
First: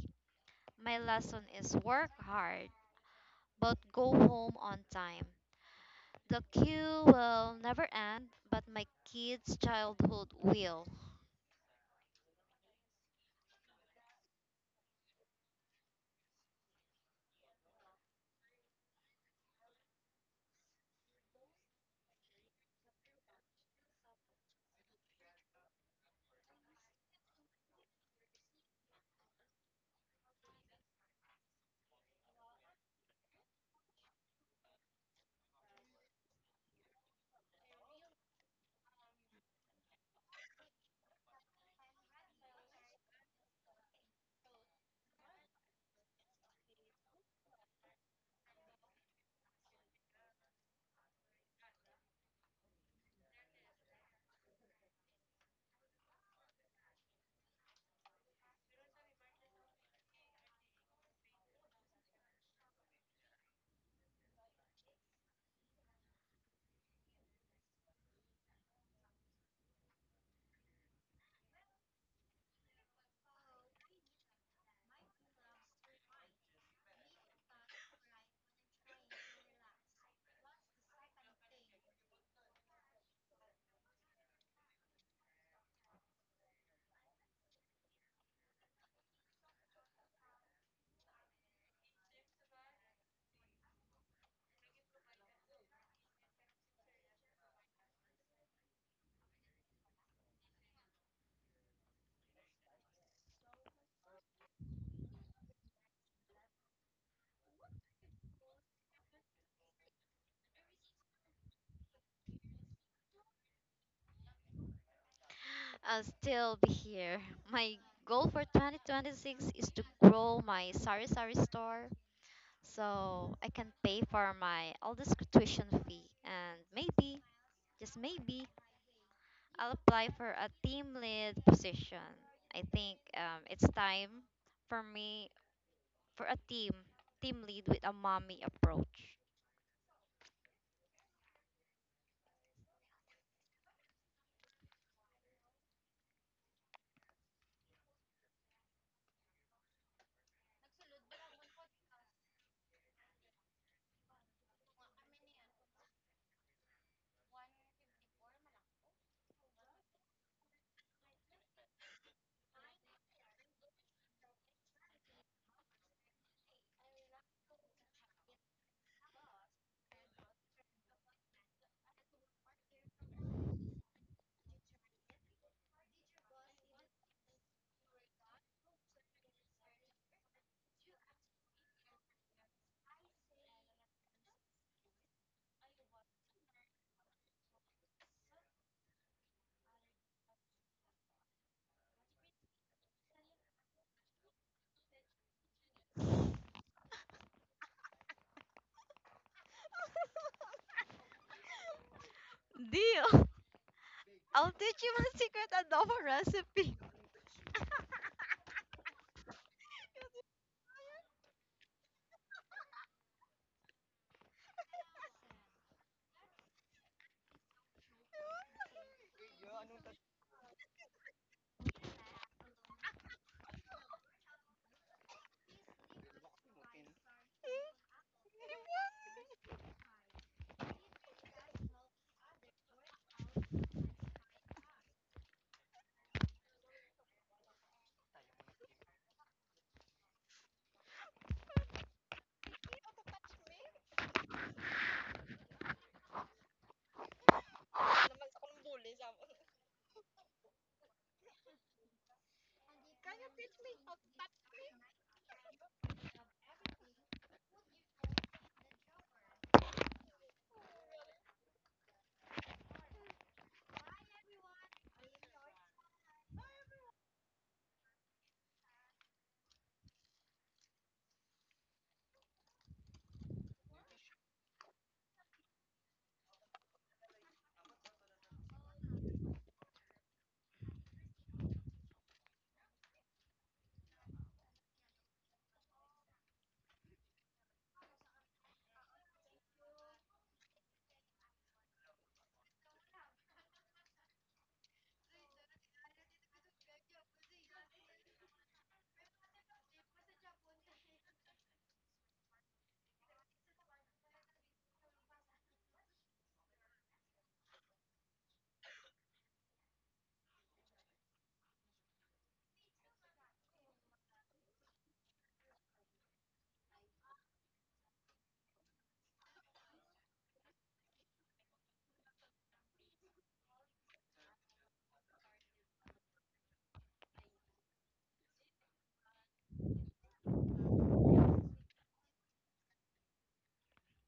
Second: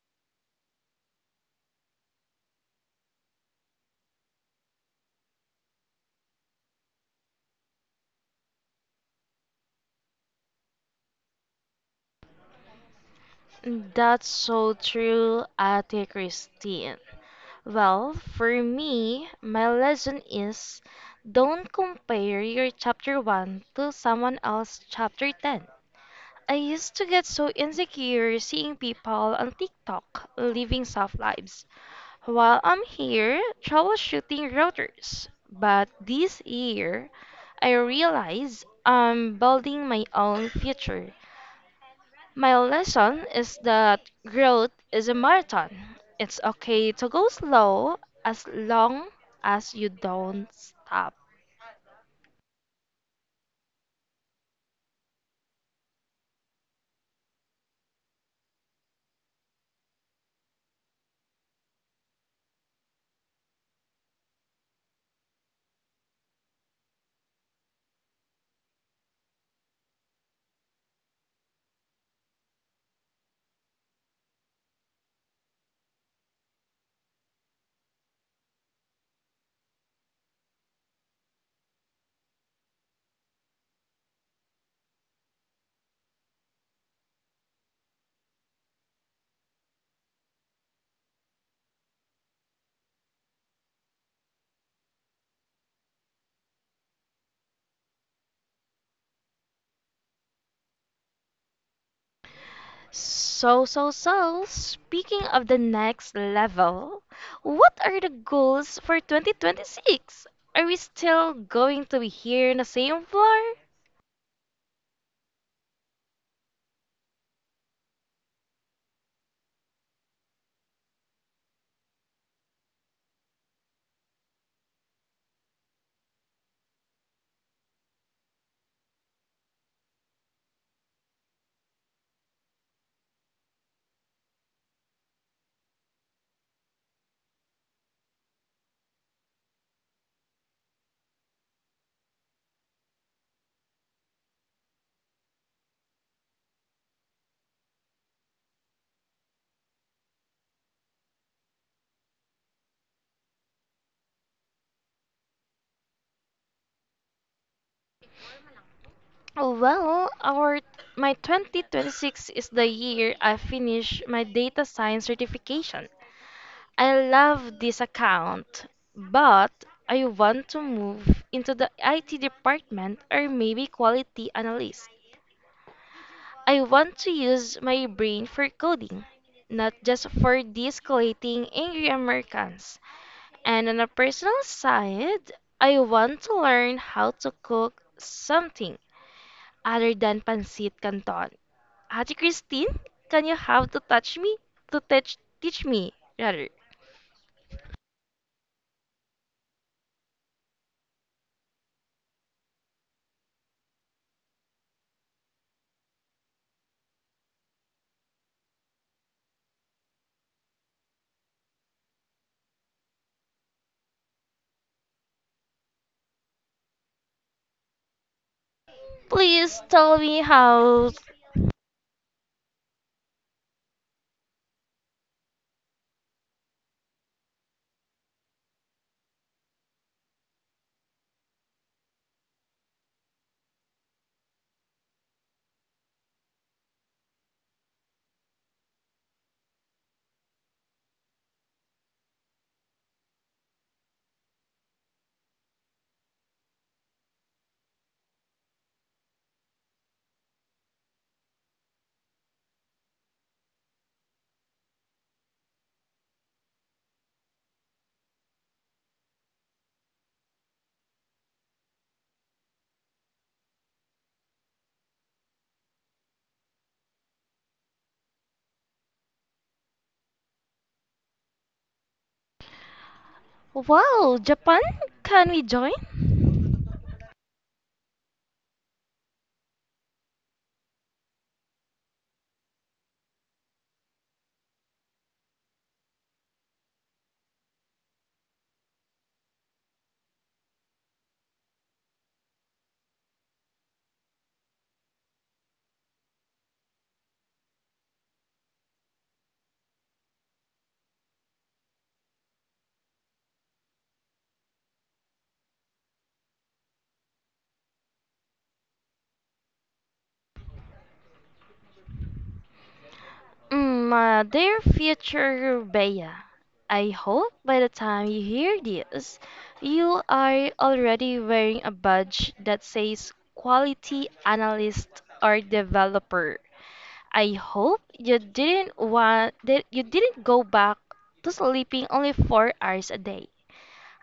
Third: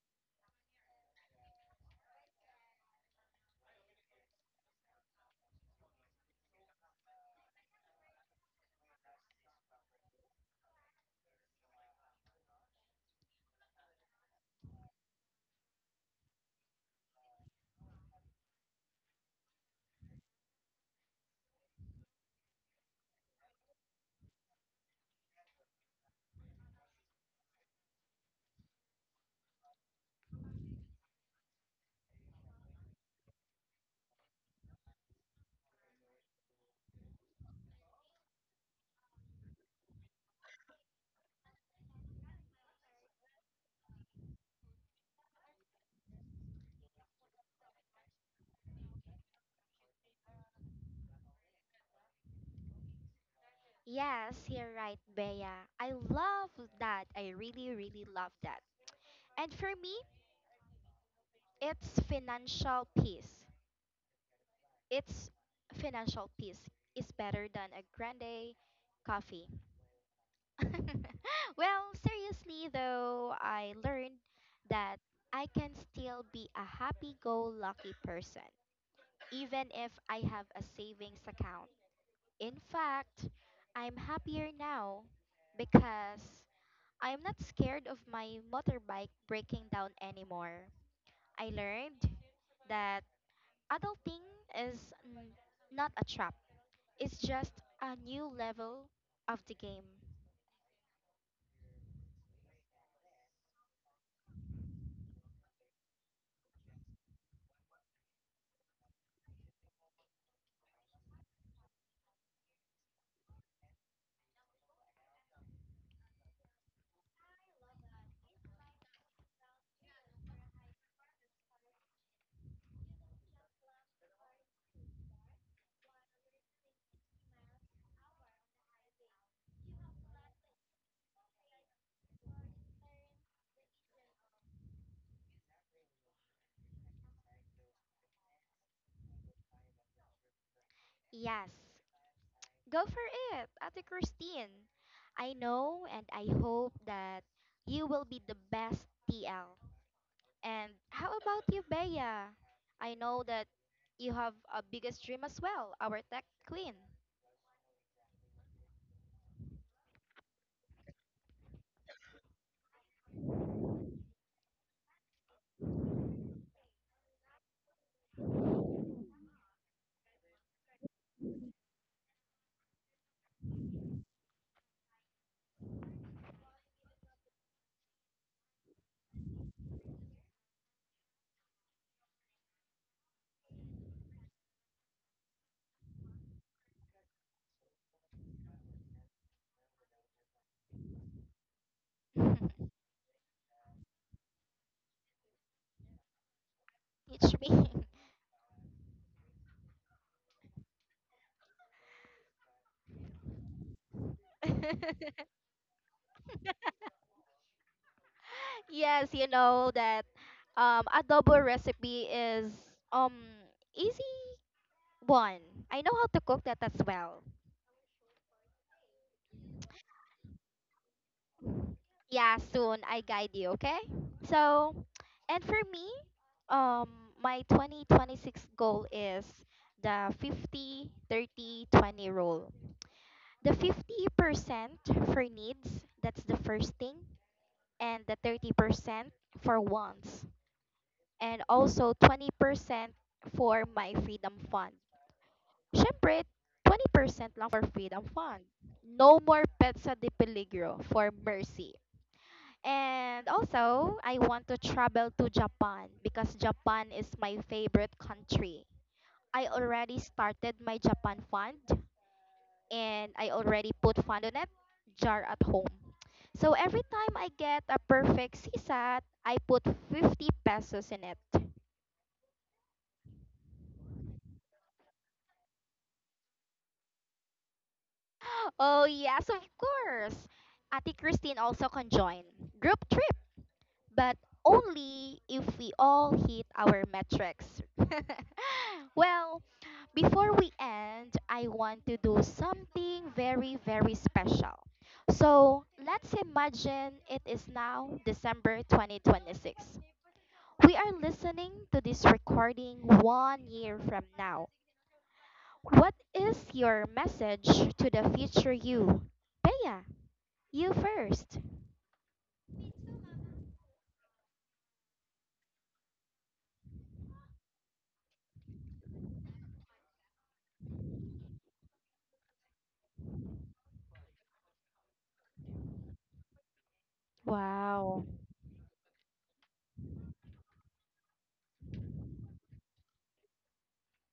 My lesson is work hard, but go home on time. The queue will never end, but my kids' childhood will. That's so true, Ate Christine. Well, for me, my lesson is don't compare your chapter 1 to someone else's chapter 10. I used to get so insecure seeing people on TikTok living soft lives while I'm here troubleshooting routers. But this year, I realize I'm building my own future. My lesson is that growth is a marathon. It's okay to go slow as long as you don't stop. Yes, you're right, Bea. I love that. I really, really love that. And for me, it's financial peace. It's financial peace is better than a grande coffee. well, seriously though, I learned that I can still be a happy go lucky person, even if I have a savings account. In fact, I'm happier now because I'm not scared of my motorbike breaking down anymore. I learned that adulting is not a trap, it's just a new level of the game. So, speaking of the next level, what are the goals for 2026? Are we still going to be here in the same floor? I'll still be here. My goal for 2026 is to grow my sari sari store so I can pay for my oldest tuition fee and maybe, just maybe, I'll apply for a team lead position. I think it's time for me for a team lead with a mommy approach. Yes, go for it, Ate Christine. I know and I hope that you will be the best TL. And how about you, Bea? I know that you have a biggest dream as well, our tech queen. Well, our my 2026 is the year I finish my data science certification. I love this account, but I want to move into the IT department or maybe quality analyst. I want to use my brain for coding, not just for de-escalating angry Americans. And on a personal side, I want to learn how to cook something other than pancit canton. Ate Christine, can you have to touch me? To teach me, rather. Teach me. Deal. I'll teach you my secret adobo recipe. yes, you know that adobo recipe is um easy one. I know how to cook that as well. Please tell me how. Yeah, soon I guide you, okay? So, and for me, um my 2026 goal is the 50 30 20 rule. The 50% for needs, that's the first thing, and the 30% for wants, and also 20% for my freedom fund. Syempre, 20% lang for freedom fund. No more pets sa de peligro for mercy. And also, I want to travel to Japan because Japan is my favorite country. I already started my Japan fund and I already put fund on it, jar at home. So every time I get a perfect CSAT, I put 50 pesos in it. Wow, Japan, can we join? Oh, yes, of course. Ate Christine also can join. Group trip. But only if we all hit our metrics. well, before we end, I want to do something very, very special. So let's imagine it is now December 2026. We are listening to this recording 1 year from now. What is your message to the future you? Bea, you first. Dear future Bea, I hope by the time you hear this, you are already wearing a badge that says quality analyst or developer. I hope Wow. you didn't want that you didn't go back to sleeping only 4 hours a day.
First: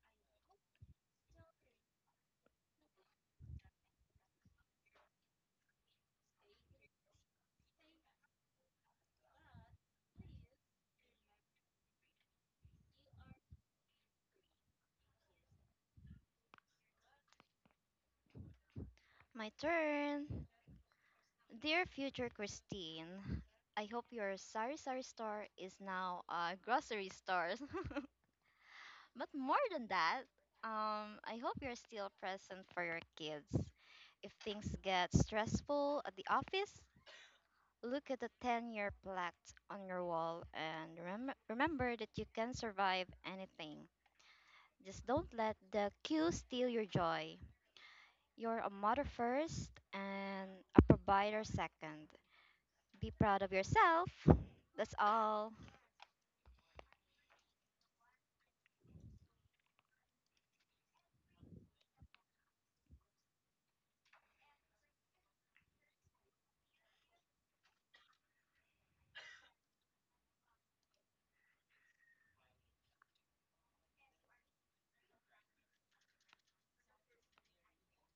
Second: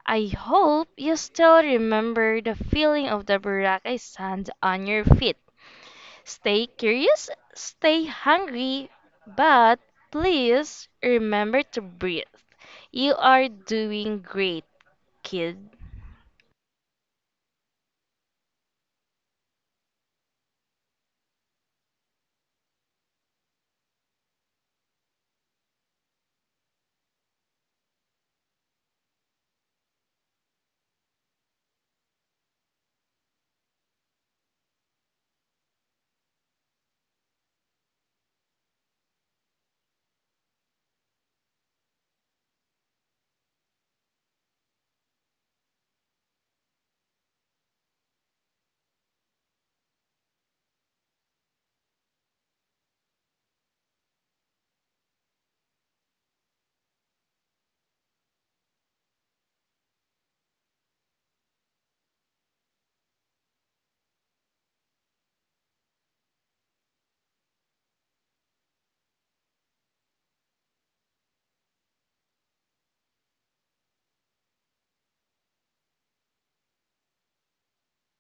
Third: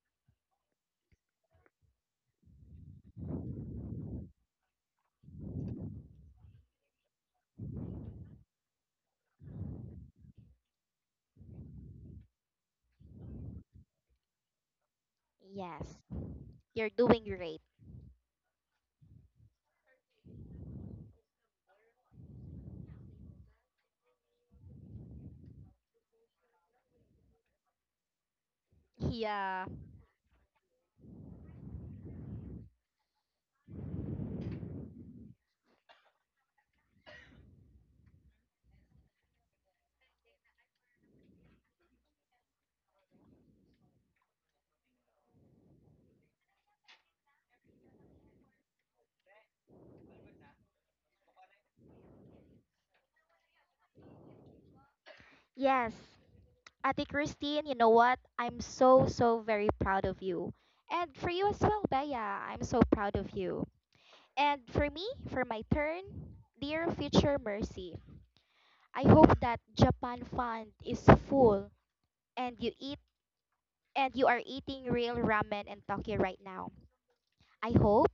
I hope you still remember the feeling of the Boracay sand on your feet. Stay curious, stay hungry, but please remember to breathe. You are doing great, kid. Yes, you're doing great. My turn. Dear future Christine, I hope your sari sari store is now a grocery store. But more Yeah. than that, I hope you're still present for your kids. If things get stressful at the office, look at the 10-year plaque on your wall and remember that you can survive anything. Just don't let the cue steal your joy. You're a mother first and a provider second. Be proud of yourself. That's all. Yes, Ate Christine, you know what? I'm so, so very proud of you. And for you as well, Bea, I'm so proud of you. And for me, for my turn, dear future Mercy, I hope that Japan Fund is full and you are eating real ramen in Tokyo right now. I hope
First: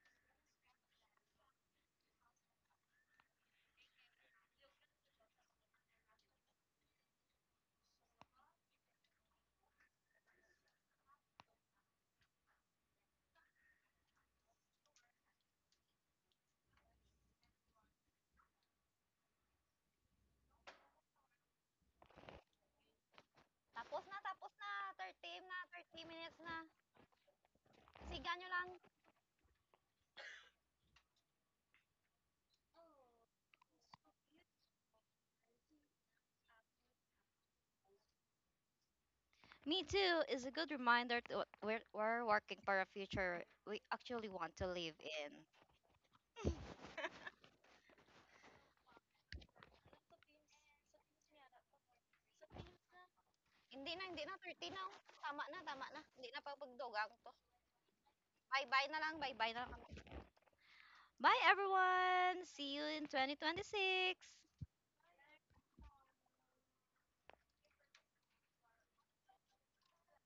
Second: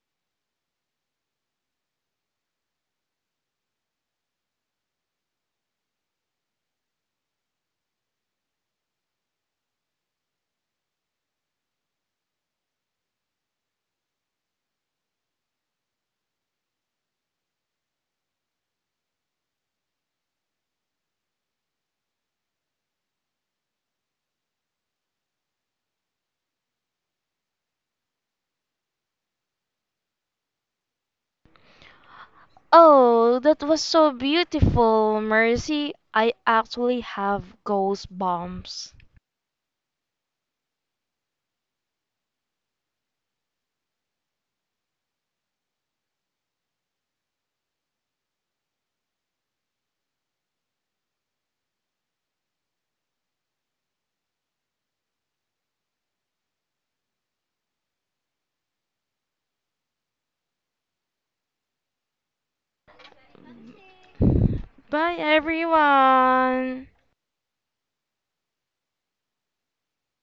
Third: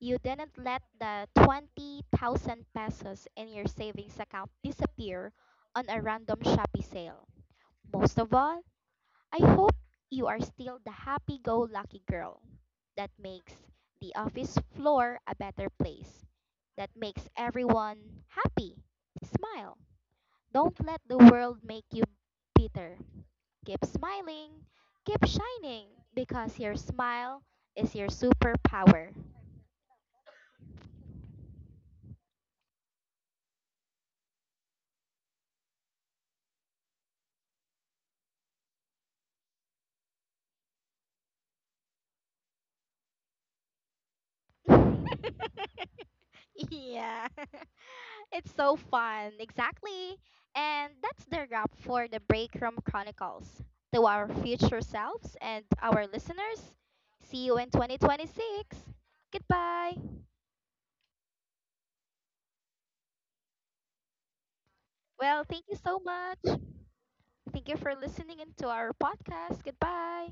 you didn't let the 20,000 pesos in your savings account disappear on a random Shopee sale. Most of all, I hope you are still the happy go lucky girl that makes the office floor a better place, that makes everyone happy. Smile. Don't let the world make you bitter. Keep smiling, keep shining, because your smile is your superpower. Oh, that was so beautiful, Mercy. I actually have goosebumps. Me too is a good reminder that we're working for a future we actually want to live in. yeah. It's so fun, exactly. And that's the wrap for the Break Room Chronicles. Hindi To na, our hindi na. 30 future na. Oh. selves Tama and na, tama our na. Hindi na listeners, papagdugang to. see you in 2026. Bye-bye na lang, bye-bye na lang. Goodbye. Kami. Bye, everyone. See you in 2026. Bye, Well, thank you so much. everyone. Thank you for listening into our podcast. Goodbye.